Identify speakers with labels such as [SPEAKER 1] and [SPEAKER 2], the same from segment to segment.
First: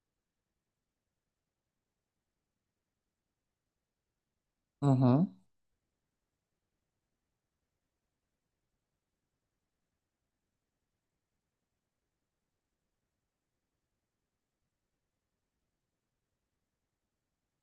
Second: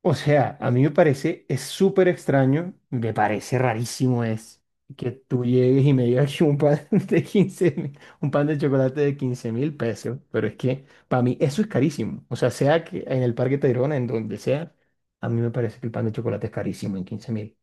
[SPEAKER 1] O sea, a mí me parece, es súper extraño, me parece rarísimo es que
[SPEAKER 2] Ujú.
[SPEAKER 1] tú llegues y me digas que un pan de 15.000, un pan de chocolate de 15.000 pesos, pero es que para mí eso es carísimo. O sea, sea que en el Parque Tayrona, en donde sea, a mí me parece que el pan de chocolate es carísimo en 15.000.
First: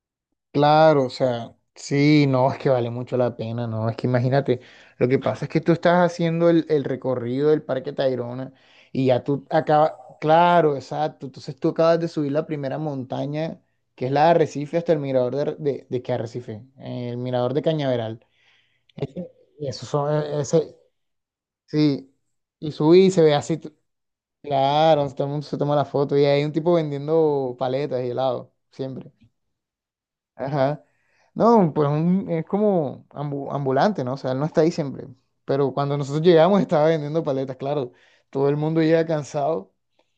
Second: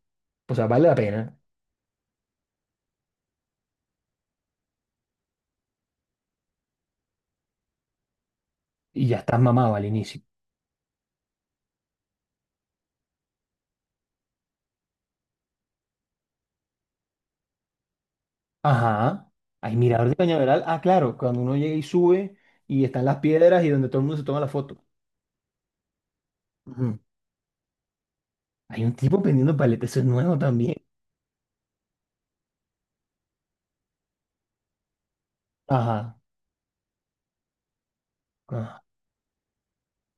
[SPEAKER 1] O sea, vale la
[SPEAKER 2] Claro, o
[SPEAKER 1] pena
[SPEAKER 2] sea, sí, no, es que vale mucho la pena, no, es que imagínate, lo que pasa es que tú estás haciendo el recorrido del Parque Tayrona
[SPEAKER 1] y
[SPEAKER 2] y
[SPEAKER 1] ya
[SPEAKER 2] ya
[SPEAKER 1] estás
[SPEAKER 2] tú
[SPEAKER 1] mamado al
[SPEAKER 2] acabas,
[SPEAKER 1] inicio.
[SPEAKER 2] claro, exacto, entonces tú acabas de subir la primera montaña, que es la de Arrecife, hasta el mirador de, de qué Arrecife. El mirador de Cañaveral.
[SPEAKER 1] Ajá,
[SPEAKER 2] Ese- y
[SPEAKER 1] hay
[SPEAKER 2] eso
[SPEAKER 1] mirador
[SPEAKER 2] son,
[SPEAKER 1] de Cañaveral.
[SPEAKER 2] ese,
[SPEAKER 1] Ah, claro, cuando uno llega y
[SPEAKER 2] sí,
[SPEAKER 1] sube
[SPEAKER 2] y
[SPEAKER 1] y están
[SPEAKER 2] subí y
[SPEAKER 1] las
[SPEAKER 2] se ve así,
[SPEAKER 1] piedras y donde todo el mundo se toma la foto.
[SPEAKER 2] claro, todo el mundo se toma la foto y hay un tipo
[SPEAKER 1] Ujú.
[SPEAKER 2] vendiendo paletas y helado,
[SPEAKER 1] Hay un
[SPEAKER 2] siempre.
[SPEAKER 1] tipo vendiendo paletas, eso es nuevo también.
[SPEAKER 2] Ajá. No, pues es como ambulante, ¿no? O sea, él no está ahí siempre. Pero cuando
[SPEAKER 1] Ajá,
[SPEAKER 2] nosotros llegamos estaba vendiendo paletas, claro. Todo el mundo
[SPEAKER 1] ajá,
[SPEAKER 2] llega cansado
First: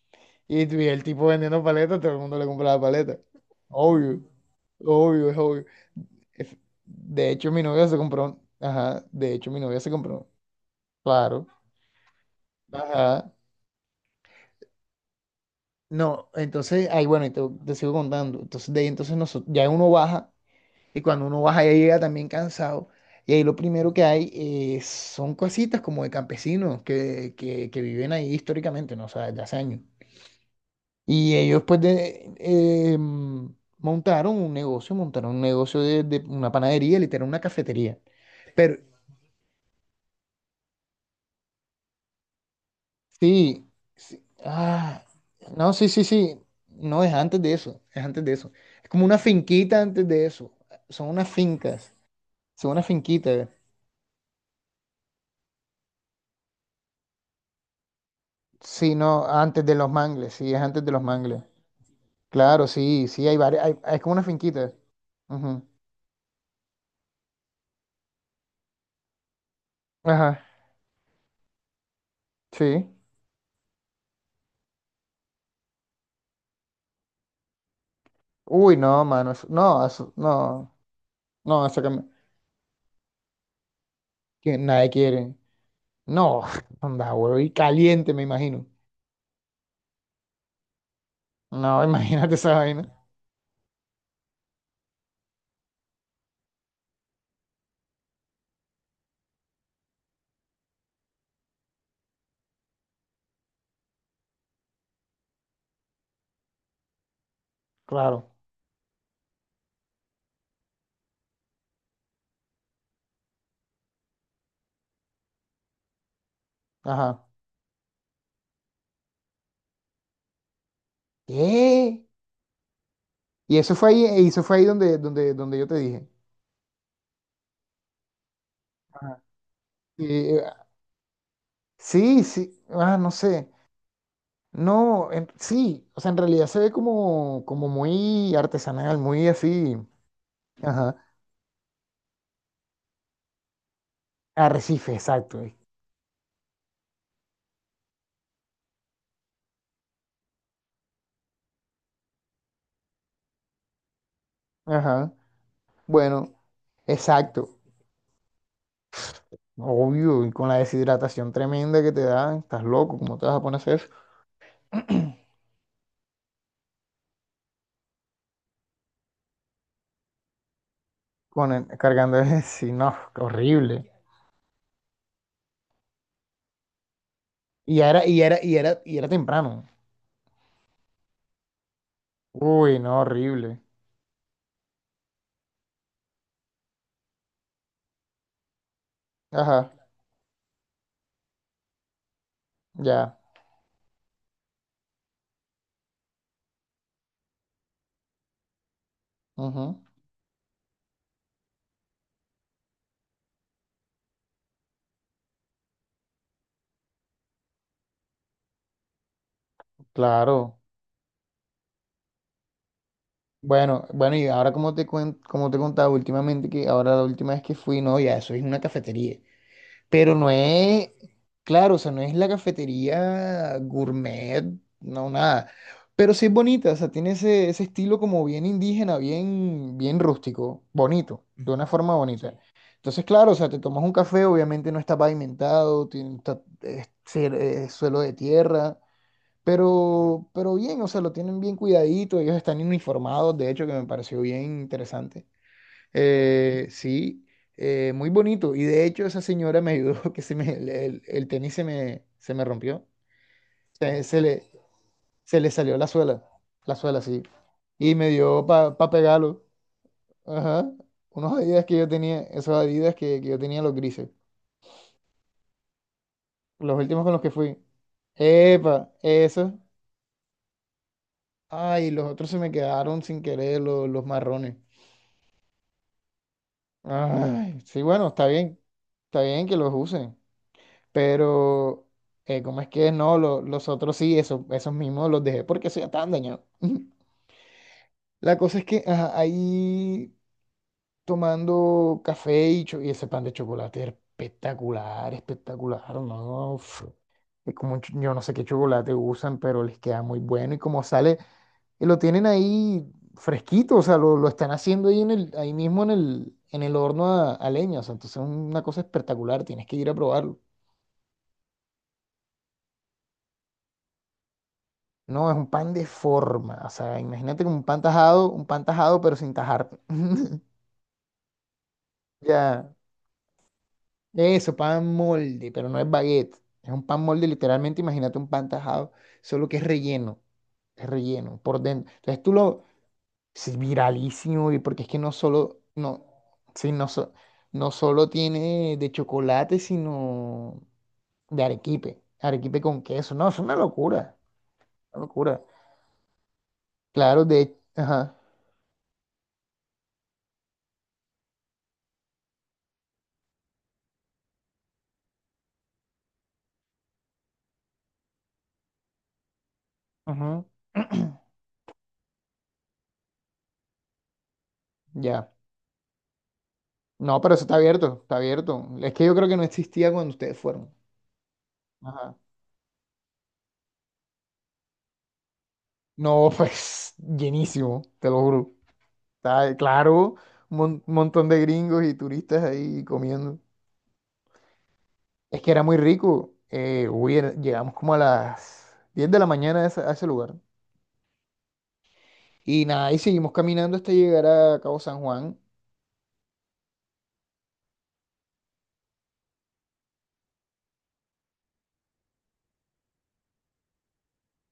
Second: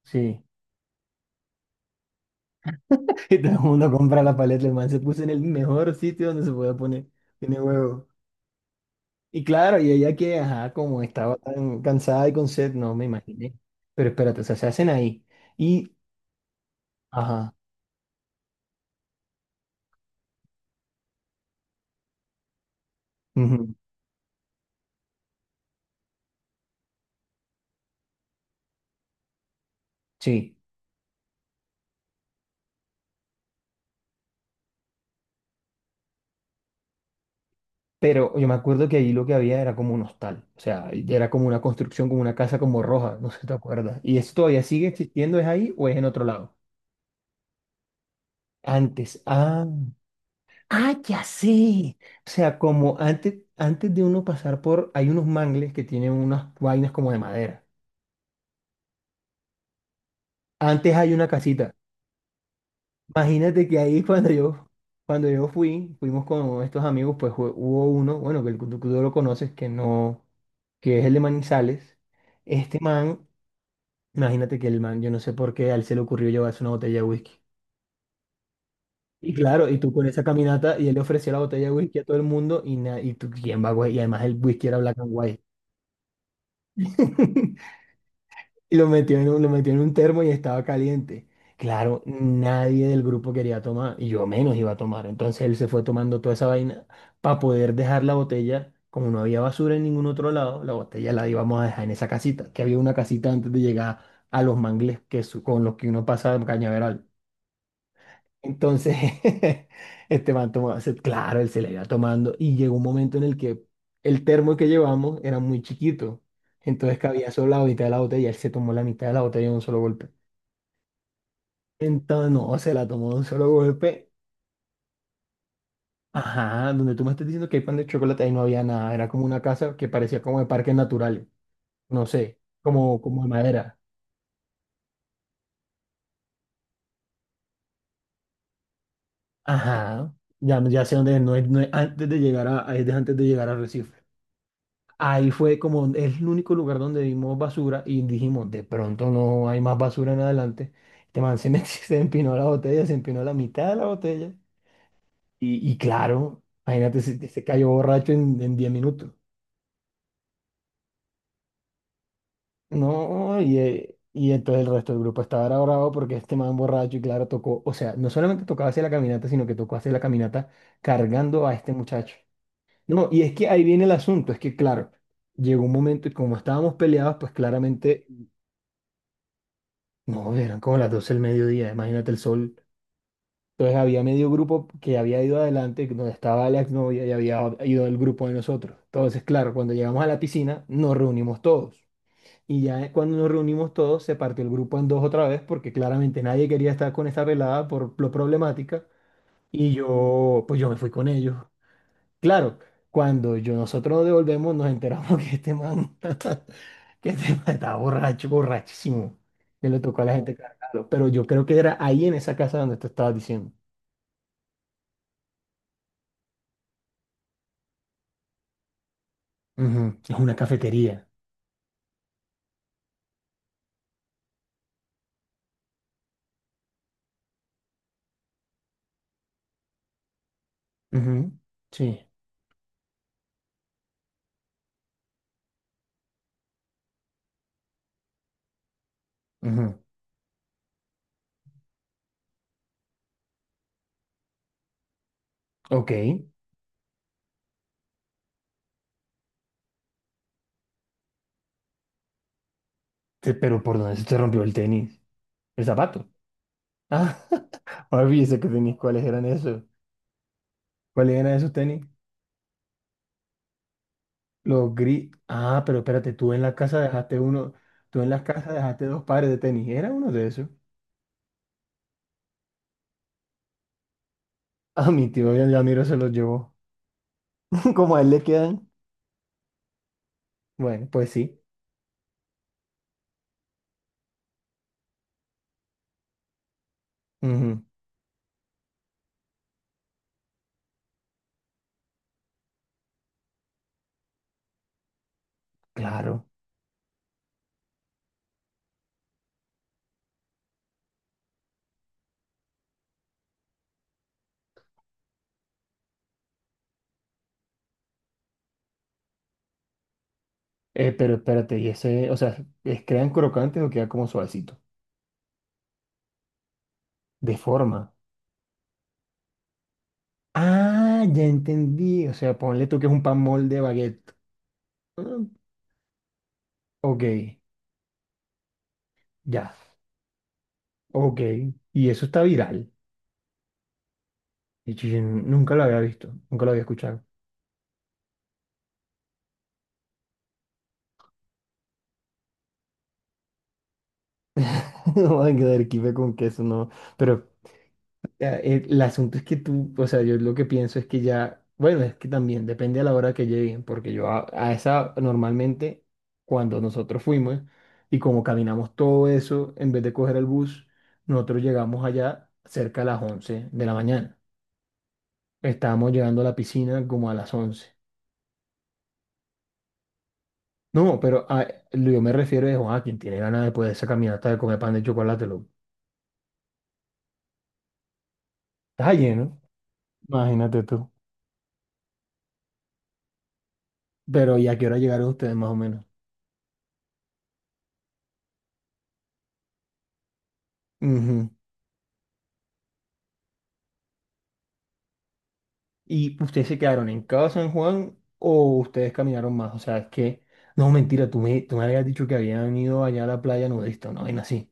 [SPEAKER 1] sí.
[SPEAKER 2] y vi el tipo vendiendo paletas, todo el mundo le compra la paleta.
[SPEAKER 1] Y todo el mundo
[SPEAKER 2] Obvio,
[SPEAKER 1] compra la paleta, el man se puso en
[SPEAKER 2] obvio, es
[SPEAKER 1] el
[SPEAKER 2] obvio.
[SPEAKER 1] mejor sitio donde se
[SPEAKER 2] Es-
[SPEAKER 1] puede poner.
[SPEAKER 2] de hecho,
[SPEAKER 1] Tiene
[SPEAKER 2] mi novia se
[SPEAKER 1] huevo.
[SPEAKER 2] compró. Ajá, de
[SPEAKER 1] Y
[SPEAKER 2] hecho, mi
[SPEAKER 1] claro,
[SPEAKER 2] novia
[SPEAKER 1] y
[SPEAKER 2] se
[SPEAKER 1] ella
[SPEAKER 2] compró.
[SPEAKER 1] que, ajá, como estaba
[SPEAKER 2] Claro.
[SPEAKER 1] tan cansada y con sed, no me
[SPEAKER 2] Ajá.
[SPEAKER 1] imaginé. Pero espérate, o sea, se hacen ahí. Y,
[SPEAKER 2] No, entonces, ahí bueno, y
[SPEAKER 1] ajá,
[SPEAKER 2] te sigo contando. Entonces, de ahí entonces nosotros, ya uno baja. Y cuando uno baja ya llega también cansado. Y ahí lo
[SPEAKER 1] ujú,
[SPEAKER 2] primero que hay son cositas como de campesinos que viven ahí históricamente, ¿no? O sea, desde hace años.
[SPEAKER 1] sí.
[SPEAKER 2] Y ellos pues de, montaron un negocio de una panadería, literal, una cafetería.
[SPEAKER 1] Pero yo me
[SPEAKER 2] Pero
[SPEAKER 1] acuerdo que ahí lo que había era como un hostal. O sea, era como una construcción, como una casa como roja, no sé si te
[SPEAKER 2] sí,
[SPEAKER 1] acuerdas. ¿Y
[SPEAKER 2] sí,
[SPEAKER 1] eso todavía sigue
[SPEAKER 2] ah,
[SPEAKER 1] existiendo? ¿Es
[SPEAKER 2] no,
[SPEAKER 1] ahí o
[SPEAKER 2] sí,
[SPEAKER 1] es en
[SPEAKER 2] sí,
[SPEAKER 1] otro
[SPEAKER 2] sí,
[SPEAKER 1] lado?
[SPEAKER 2] no, es antes de eso, es antes de eso. Es como una
[SPEAKER 1] Antes. Ah.
[SPEAKER 2] finquita antes de eso.
[SPEAKER 1] Ah,
[SPEAKER 2] Son
[SPEAKER 1] ya
[SPEAKER 2] unas fincas,
[SPEAKER 1] sé. O sea,
[SPEAKER 2] son unas
[SPEAKER 1] como antes,
[SPEAKER 2] finquitas.
[SPEAKER 1] antes de uno pasar por, hay unos mangles que tienen unas vainas como de madera.
[SPEAKER 2] Sí, no, antes de los mangles, sí, es antes de
[SPEAKER 1] Antes
[SPEAKER 2] los
[SPEAKER 1] hay una
[SPEAKER 2] mangles.
[SPEAKER 1] casita.
[SPEAKER 2] Claro, sí, sí, hay varias,
[SPEAKER 1] Imagínate
[SPEAKER 2] hay,
[SPEAKER 1] que
[SPEAKER 2] es
[SPEAKER 1] ahí
[SPEAKER 2] como una finquita.
[SPEAKER 1] cuando yo
[SPEAKER 2] Ujú.
[SPEAKER 1] fui, fuimos con estos amigos, pues hubo uno, bueno, que tú lo conoces, que no,
[SPEAKER 2] Ajá,
[SPEAKER 1] que es el de Manizales. Este
[SPEAKER 2] sí.
[SPEAKER 1] man, imagínate que el man, yo no sé por qué, a él se le ocurrió llevarse una botella de whisky.
[SPEAKER 2] Uy, no, mano,
[SPEAKER 1] Y claro, y
[SPEAKER 2] no,
[SPEAKER 1] tú con esa
[SPEAKER 2] no,
[SPEAKER 1] caminata, y él le ofreció la botella
[SPEAKER 2] no,
[SPEAKER 1] de
[SPEAKER 2] eso que,
[SPEAKER 1] whisky a todo el mundo, y, y tú, ¿quién va, güey? Y además el
[SPEAKER 2] que
[SPEAKER 1] whisky era
[SPEAKER 2] nadie
[SPEAKER 1] Black and
[SPEAKER 2] quiere.
[SPEAKER 1] White.
[SPEAKER 2] No, anda, huevo, y caliente, me imagino.
[SPEAKER 1] Y lo metió en un, lo metió en un termo y estaba caliente.
[SPEAKER 2] No,
[SPEAKER 1] Claro,
[SPEAKER 2] imagínate esa vaina.
[SPEAKER 1] nadie del grupo quería tomar, y yo menos iba a tomar. Entonces él se fue tomando toda esa vaina para poder dejar la botella. Como no había basura en ningún otro lado, la botella la íbamos a dejar en esa casita, que había una casita antes de llegar a los mangles que con los que uno pasa de Cañaveral.
[SPEAKER 2] Claro,
[SPEAKER 1] Entonces, este man tomaba, claro, él se la iba tomando y llegó un momento en el que el termo que llevamos era muy chiquito. Entonces
[SPEAKER 2] ajá.
[SPEAKER 1] cabía solo la mitad de la botella y él se tomó la mitad de la botella de un solo golpe.
[SPEAKER 2] ¿Qué?
[SPEAKER 1] Entonces, no, se la tomó de un solo
[SPEAKER 2] Y eso fue ahí,
[SPEAKER 1] golpe.
[SPEAKER 2] y eso fue ahí donde, donde, donde yo te dije.
[SPEAKER 1] Ajá, donde tú me estás diciendo que hay pan de chocolate, ahí no había nada. Era
[SPEAKER 2] Ajá.
[SPEAKER 1] como una casa que
[SPEAKER 2] Y,
[SPEAKER 1] parecía como de parques naturales. No
[SPEAKER 2] sí,
[SPEAKER 1] sé,
[SPEAKER 2] sí, ah,
[SPEAKER 1] como,
[SPEAKER 2] no
[SPEAKER 1] como de
[SPEAKER 2] sé.
[SPEAKER 1] madera.
[SPEAKER 2] No, sí, o sea, en realidad se ve como, como muy artesanal, muy así.
[SPEAKER 1] Ajá, ya, ya sé
[SPEAKER 2] Ajá.
[SPEAKER 1] dónde es, no es, no es antes de llegar a, antes de llegar a Recife.
[SPEAKER 2] Arrecife,
[SPEAKER 1] Ahí
[SPEAKER 2] exacto.
[SPEAKER 1] fue como es el único lugar donde vimos basura y dijimos, de pronto no hay más basura en adelante. Este man se empinó la botella, se empinó la mitad de la botella.
[SPEAKER 2] Ajá.
[SPEAKER 1] Y
[SPEAKER 2] Bueno,
[SPEAKER 1] claro, imagínate, se
[SPEAKER 2] exacto.
[SPEAKER 1] cayó borracho en 10 minutos.
[SPEAKER 2] Obvio, y con la deshidratación tremenda que te da, estás loco, ¿cómo te vas
[SPEAKER 1] No,
[SPEAKER 2] a poner a hacer eso?
[SPEAKER 1] y entonces el resto del grupo estaba era bravo porque este man borracho y claro tocó, o sea, no solamente tocaba hacer la caminata, sino que tocó hacer la caminata cargando a este muchacho.
[SPEAKER 2] Cargando ese, sí, no,
[SPEAKER 1] No, y
[SPEAKER 2] qué
[SPEAKER 1] es que ahí viene
[SPEAKER 2] horrible.
[SPEAKER 1] el asunto, es que claro, llegó un momento y como estábamos peleados, pues
[SPEAKER 2] Y era,
[SPEAKER 1] claramente
[SPEAKER 2] y era, y era, y era temprano.
[SPEAKER 1] no, eran como las 12 del mediodía, imagínate el sol.
[SPEAKER 2] Uy, no, horrible.
[SPEAKER 1] Entonces había medio grupo que había ido adelante, donde estaba la exnovia y había ido el grupo de nosotros. Entonces, claro,
[SPEAKER 2] Ajá,
[SPEAKER 1] cuando llegamos a la piscina, nos reunimos todos. Y ya cuando
[SPEAKER 2] ya.
[SPEAKER 1] nos reunimos todos, se partió el grupo en dos otra vez, porque claramente nadie quería estar con esta pelada por lo problemática. Y
[SPEAKER 2] Ujú.
[SPEAKER 1] yo, pues yo me fui con ellos. Claro, cuando yo, nosotros nos devolvemos, nos enteramos que este man, que este man estaba borracho, borrachísimo, que le tocó a la gente
[SPEAKER 2] Claro.
[SPEAKER 1] cargarlo. Pero yo creo que era ahí en esa casa donde tú estabas diciendo.
[SPEAKER 2] Bueno, bueno, y ahora como te como te contaba últimamente que ahora la última vez que fui, no, ya eso es una cafetería.
[SPEAKER 1] Ujú.
[SPEAKER 2] Pero
[SPEAKER 1] Es
[SPEAKER 2] no
[SPEAKER 1] una
[SPEAKER 2] es,
[SPEAKER 1] cafetería.
[SPEAKER 2] claro, o sea, no es la cafetería gourmet, no, nada. Pero sí es bonita, o sea, tiene ese estilo como bien indígena, bien, bien rústico, bonito,
[SPEAKER 1] Ujú.
[SPEAKER 2] de una forma
[SPEAKER 1] Sí.
[SPEAKER 2] bonita. Sí. Entonces, claro, o sea, te tomas un café, obviamente no está pavimentado, tiene, es, es suelo de tierra,
[SPEAKER 1] Ujú.
[SPEAKER 2] pero bien, o sea, lo tienen bien cuidadito, ellos están uniformados, de hecho, que me pareció bien interesante.
[SPEAKER 1] Ok.
[SPEAKER 2] Sí, muy bonito. Y de hecho esa señora me ayudó, que se me, el tenis se me rompió.
[SPEAKER 1] Pero ¿por dónde
[SPEAKER 2] Se,
[SPEAKER 1] se te
[SPEAKER 2] se
[SPEAKER 1] rompió
[SPEAKER 2] le,
[SPEAKER 1] el tenis?
[SPEAKER 2] se le
[SPEAKER 1] El
[SPEAKER 2] salió
[SPEAKER 1] zapato.
[SPEAKER 2] la suela,
[SPEAKER 1] Ah,
[SPEAKER 2] sí. Y
[SPEAKER 1] ahora
[SPEAKER 2] me
[SPEAKER 1] fíjese
[SPEAKER 2] dio
[SPEAKER 1] que
[SPEAKER 2] para
[SPEAKER 1] tenis,
[SPEAKER 2] pa
[SPEAKER 1] ¿cuáles eran
[SPEAKER 2] pegarlo.
[SPEAKER 1] esos?
[SPEAKER 2] Ajá.
[SPEAKER 1] ¿Cuáles
[SPEAKER 2] Unos
[SPEAKER 1] eran esos
[SPEAKER 2] Adidas que
[SPEAKER 1] tenis?
[SPEAKER 2] yo tenía, esos Adidas que yo tenía los grises.
[SPEAKER 1] Los gris. Ah, pero espérate, tú en la
[SPEAKER 2] Los
[SPEAKER 1] casa
[SPEAKER 2] últimos con
[SPEAKER 1] dejaste
[SPEAKER 2] los que
[SPEAKER 1] uno,
[SPEAKER 2] fui.
[SPEAKER 1] tú en la casa dejaste
[SPEAKER 2] Epa,
[SPEAKER 1] dos pares de
[SPEAKER 2] esos.
[SPEAKER 1] tenis. ¿Era uno de esos?
[SPEAKER 2] Ay, los otros se me quedaron sin querer, los marrones.
[SPEAKER 1] A mi tío Yamiro se los llevó.
[SPEAKER 2] Ay, sí,
[SPEAKER 1] Como a
[SPEAKER 2] bueno,
[SPEAKER 1] él le
[SPEAKER 2] está bien.
[SPEAKER 1] quedan.
[SPEAKER 2] Está bien que los usen.
[SPEAKER 1] Bueno, pues sí.
[SPEAKER 2] Pero, ¿cómo es que no? Los otros sí, eso, esos mismos los dejé porque eso ya estaban dañados.
[SPEAKER 1] Ujú.
[SPEAKER 2] La cosa es que ajá, ahí tomando café y, y ese pan de chocolate era espectacular, espectacular,
[SPEAKER 1] Claro.
[SPEAKER 2] ¿no? Uf, es como, yo no sé qué chocolate usan, pero les queda muy bueno y como sale, y lo tienen ahí fresquito, o sea, lo están haciendo ahí, en el, ahí mismo en el horno a leña, o sea, entonces es una cosa espectacular, tienes que ir a probarlo.
[SPEAKER 1] Pero espérate, y ese, o sea, ¿es crean crocante o queda como suavecito?
[SPEAKER 2] No, es un pan de forma. O sea,
[SPEAKER 1] De
[SPEAKER 2] imagínate como
[SPEAKER 1] forma.
[SPEAKER 2] un pan tajado, pero sin tajar.
[SPEAKER 1] Ah, ya entendí. O sea, ponle
[SPEAKER 2] Ya,
[SPEAKER 1] tú que es un pan molde de baguette.
[SPEAKER 2] eso, pan
[SPEAKER 1] Ah,
[SPEAKER 2] molde, pero no es baguette. Es un pan molde,
[SPEAKER 1] ok,
[SPEAKER 2] literalmente, imagínate un pan tajado, solo
[SPEAKER 1] ya.
[SPEAKER 2] que es
[SPEAKER 1] Ok.
[SPEAKER 2] relleno por
[SPEAKER 1] Y
[SPEAKER 2] dentro.
[SPEAKER 1] eso está
[SPEAKER 2] Entonces tú lo,
[SPEAKER 1] viral.
[SPEAKER 2] es viralísimo, y
[SPEAKER 1] Y
[SPEAKER 2] porque
[SPEAKER 1] yo
[SPEAKER 2] es que
[SPEAKER 1] yo
[SPEAKER 2] no
[SPEAKER 1] nunca
[SPEAKER 2] solo,
[SPEAKER 1] lo había
[SPEAKER 2] no,
[SPEAKER 1] visto, nunca lo había
[SPEAKER 2] sí, no,
[SPEAKER 1] escuchado.
[SPEAKER 2] no solo tiene de chocolate, sino de arequipe, arequipe con queso. No, es una locura, una
[SPEAKER 1] No van a
[SPEAKER 2] locura.
[SPEAKER 1] quedar kife con queso, no.
[SPEAKER 2] Claro,
[SPEAKER 1] Pero
[SPEAKER 2] de, ajá,
[SPEAKER 1] el asunto es que tú, o sea, yo lo que pienso es que ya, bueno, es que también depende a la hora que lleguen, porque yo a esa normalmente, cuando nosotros fuimos y como caminamos todo eso, en vez de coger el
[SPEAKER 2] ujú,
[SPEAKER 1] bus, nosotros llegamos allá cerca a las 11 de la mañana.
[SPEAKER 2] ya.
[SPEAKER 1] Estábamos llegando a la piscina como a
[SPEAKER 2] No,
[SPEAKER 1] las
[SPEAKER 2] pero eso está
[SPEAKER 1] 11.
[SPEAKER 2] abierto, está abierto. Es que yo creo que no existía cuando ustedes fueron.
[SPEAKER 1] No, pero lo yo me
[SPEAKER 2] Ajá.
[SPEAKER 1] refiero es, a quien tiene ganas después de esa caminata de comer pan de chocolate, lo
[SPEAKER 2] No, pues llenísimo, te lo juro.
[SPEAKER 1] está lleno,
[SPEAKER 2] Está, claro, un
[SPEAKER 1] imagínate tú.
[SPEAKER 2] montón de gringos y turistas ahí comiendo.
[SPEAKER 1] Pero ¿y a qué hora llegaron ustedes
[SPEAKER 2] Es
[SPEAKER 1] más
[SPEAKER 2] que
[SPEAKER 1] o
[SPEAKER 2] era muy
[SPEAKER 1] menos?
[SPEAKER 2] rico. Uy, llegamos como a las 10 de la mañana a ese lugar.
[SPEAKER 1] Ujú.
[SPEAKER 2] Y nada, y seguimos caminando hasta llegar a Cabo San Juan.
[SPEAKER 1] ¿Y ustedes se quedaron en cada San Juan o ustedes caminaron más? O sea, es que, no, mentira, tú me habías dicho que habían ido allá a la playa nudista, ¿no? Y así.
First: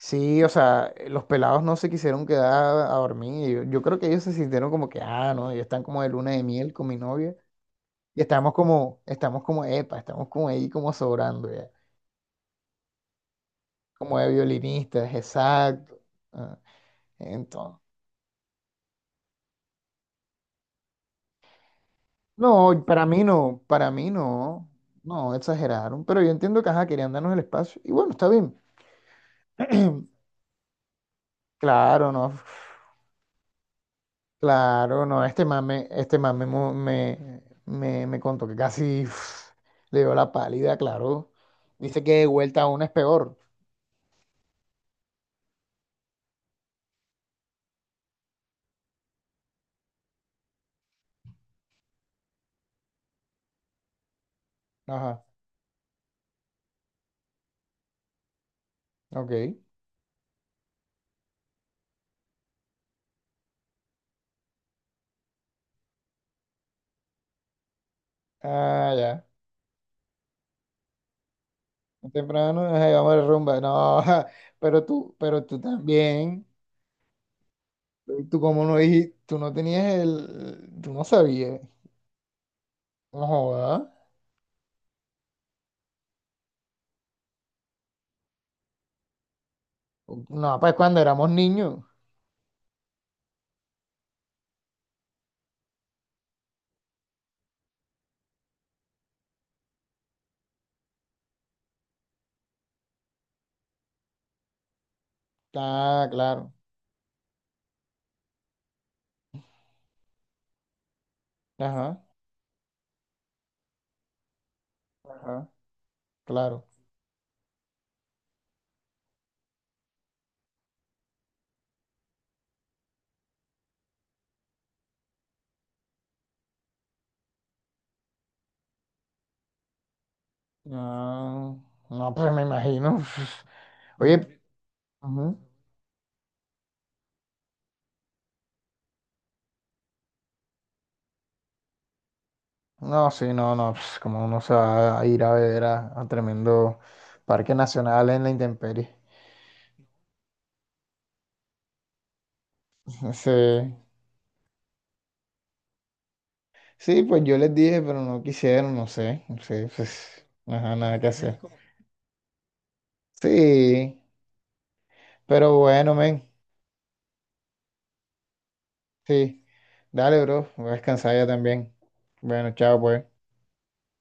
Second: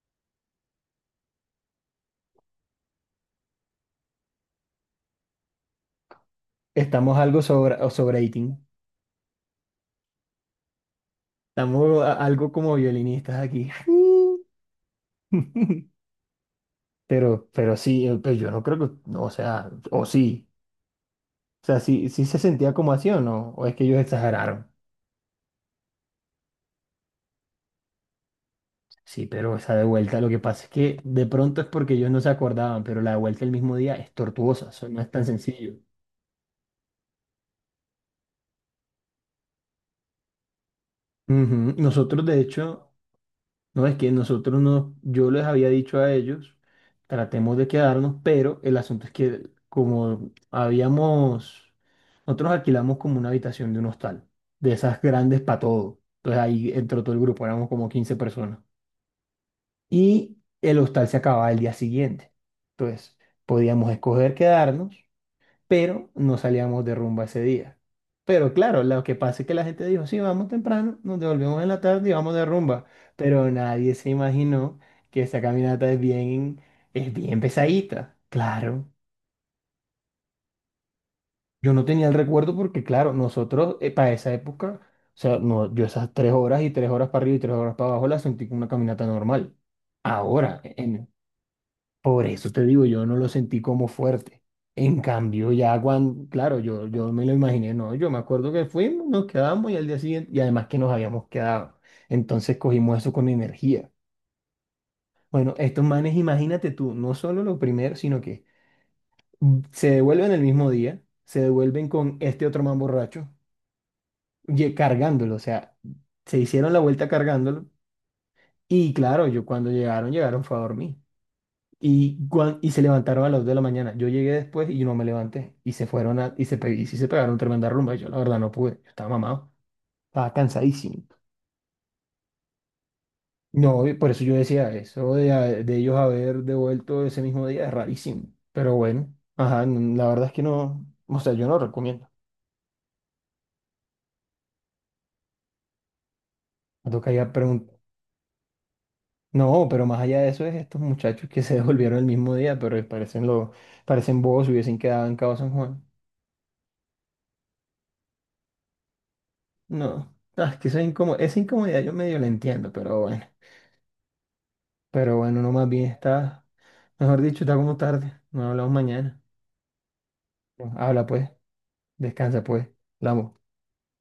[SPEAKER 2] Sí, o sea, los pelados no se quisieron quedar a dormir. Yo creo que ellos se sintieron como que, ah, no, ellos están como de luna de miel con mi
[SPEAKER 1] Estamos
[SPEAKER 2] novia.
[SPEAKER 1] algo sobre, o
[SPEAKER 2] Y
[SPEAKER 1] sobreating.
[SPEAKER 2] estamos como, epa, estamos como ahí como sobrando ya,
[SPEAKER 1] Estamos algo como violinistas aquí.
[SPEAKER 2] como de violinistas, exacto. Ah,
[SPEAKER 1] Pero
[SPEAKER 2] entonces,
[SPEAKER 1] sí, pues yo no creo que, no, o sea, o sí. O sea, sí, sí se sentía
[SPEAKER 2] no,
[SPEAKER 1] como
[SPEAKER 2] para
[SPEAKER 1] así o
[SPEAKER 2] mí
[SPEAKER 1] no,
[SPEAKER 2] no,
[SPEAKER 1] o es que
[SPEAKER 2] para
[SPEAKER 1] ellos
[SPEAKER 2] mí
[SPEAKER 1] exageraron.
[SPEAKER 2] no, no, exageraron, pero yo entiendo que, ajá, querían darnos el espacio, y bueno, está bien.
[SPEAKER 1] Sí, pero esa de vuelta, lo que pasa es que de pronto es porque ellos
[SPEAKER 2] Claro,
[SPEAKER 1] no se
[SPEAKER 2] no,
[SPEAKER 1] acordaban, pero la de vuelta el mismo día es tortuosa, eso no
[SPEAKER 2] claro,
[SPEAKER 1] es tan
[SPEAKER 2] no,
[SPEAKER 1] sencillo.
[SPEAKER 2] este mame me contó que casi uf, le dio la pálida, claro.
[SPEAKER 1] Ujú.
[SPEAKER 2] Dice que
[SPEAKER 1] Nosotros,
[SPEAKER 2] de
[SPEAKER 1] de
[SPEAKER 2] vuelta a una
[SPEAKER 1] hecho,
[SPEAKER 2] es peor.
[SPEAKER 1] no es que nosotros no, yo les había dicho a ellos, tratemos de quedarnos, pero el asunto es que como habíamos, nosotros alquilamos como una habitación de un hostal, de esas
[SPEAKER 2] Ajá,
[SPEAKER 1] grandes para todo. Entonces ahí entró todo el grupo, éramos como 15 personas.
[SPEAKER 2] ok.
[SPEAKER 1] Y el hostal se acababa el día siguiente. Entonces podíamos escoger quedarnos pero no salíamos de rumba ese día. Pero claro,
[SPEAKER 2] Ah,
[SPEAKER 1] lo que
[SPEAKER 2] ya.
[SPEAKER 1] pasa es que la gente dijo, sí, vamos temprano, nos devolvemos en la tarde y vamos de
[SPEAKER 2] Temprano,
[SPEAKER 1] rumba.
[SPEAKER 2] ay, vamos a la
[SPEAKER 1] Pero
[SPEAKER 2] rumba.
[SPEAKER 1] nadie
[SPEAKER 2] No,
[SPEAKER 1] se imaginó que esa
[SPEAKER 2] pero tú
[SPEAKER 1] caminata
[SPEAKER 2] también.
[SPEAKER 1] es bien pesadita.
[SPEAKER 2] Tú como no
[SPEAKER 1] Claro,
[SPEAKER 2] dijiste, tú no tenías el, tú no sabías.
[SPEAKER 1] yo no tenía el recuerdo porque, claro,
[SPEAKER 2] No
[SPEAKER 1] nosotros
[SPEAKER 2] joda.
[SPEAKER 1] para esa época, o sea, no, yo esas 3 horas y 3 horas para arriba y 3 horas para abajo las sentí como una caminata normal.
[SPEAKER 2] No,
[SPEAKER 1] Ahora,
[SPEAKER 2] pues cuando
[SPEAKER 1] en,
[SPEAKER 2] éramos niños.
[SPEAKER 1] por eso te digo, yo no lo sentí como fuerte. En cambio, ya cuando, claro, yo me lo imaginé, no, yo me acuerdo que fuimos, nos quedamos y al día siguiente, y además que nos habíamos quedado. Entonces cogimos eso con energía. Bueno, estos
[SPEAKER 2] Ah,
[SPEAKER 1] manes,
[SPEAKER 2] claro.
[SPEAKER 1] imagínate tú, no solo lo primero, sino que se devuelven el mismo día, se devuelven
[SPEAKER 2] Ajá,
[SPEAKER 1] con este otro man borracho, cargándolo, o
[SPEAKER 2] ajá,
[SPEAKER 1] sea, se
[SPEAKER 2] claro.
[SPEAKER 1] hicieron la vuelta cargándolo. Y claro, yo cuando llegaron, llegaron fue a dormir. Y, y se levantaron a las 2 de la mañana. Yo llegué después y no me levanté. Y se fueron a, y se, y sí se pegaron tremenda rumba. Y yo la verdad no pude. Yo estaba mamado. Estaba cansadísimo.
[SPEAKER 2] Ah, no, pues me imagino.
[SPEAKER 1] No, y por eso yo
[SPEAKER 2] Oye,
[SPEAKER 1] decía eso de,
[SPEAKER 2] ujú.
[SPEAKER 1] de ellos haber devuelto ese mismo día es rarísimo. Pero bueno, ajá, la verdad es que no. O sea, yo no recomiendo.
[SPEAKER 2] No, sí, no, no, pues como uno se va a ir a ver a tremendo
[SPEAKER 1] Me toca ya
[SPEAKER 2] parque
[SPEAKER 1] preguntar.
[SPEAKER 2] nacional en la intemperie.
[SPEAKER 1] No, pero más allá de eso es estos muchachos que se devolvieron el mismo día, pero parecen
[SPEAKER 2] Sí.
[SPEAKER 1] lo parecen bobos, si hubiesen quedado en Cabo San Juan.
[SPEAKER 2] Sí, pues yo les dije, pero no quisieron, no sé, no sé,
[SPEAKER 1] No,
[SPEAKER 2] pues,
[SPEAKER 1] ah, es que
[SPEAKER 2] ajá,
[SPEAKER 1] eso es
[SPEAKER 2] nada que
[SPEAKER 1] incómodo. Esa
[SPEAKER 2] hacer.
[SPEAKER 1] incomodidad yo medio la entiendo, pero bueno.
[SPEAKER 2] Sí,
[SPEAKER 1] Pero bueno, no
[SPEAKER 2] pero
[SPEAKER 1] más bien
[SPEAKER 2] bueno, men,
[SPEAKER 1] está, mejor dicho, está como tarde. No hablamos mañana.
[SPEAKER 2] sí. Dale, bro, voy a
[SPEAKER 1] Bueno, habla
[SPEAKER 2] descansar ya
[SPEAKER 1] pues,
[SPEAKER 2] también.
[SPEAKER 1] descansa
[SPEAKER 2] Bueno,
[SPEAKER 1] pues,
[SPEAKER 2] chao, pues.
[SPEAKER 1] hablamos.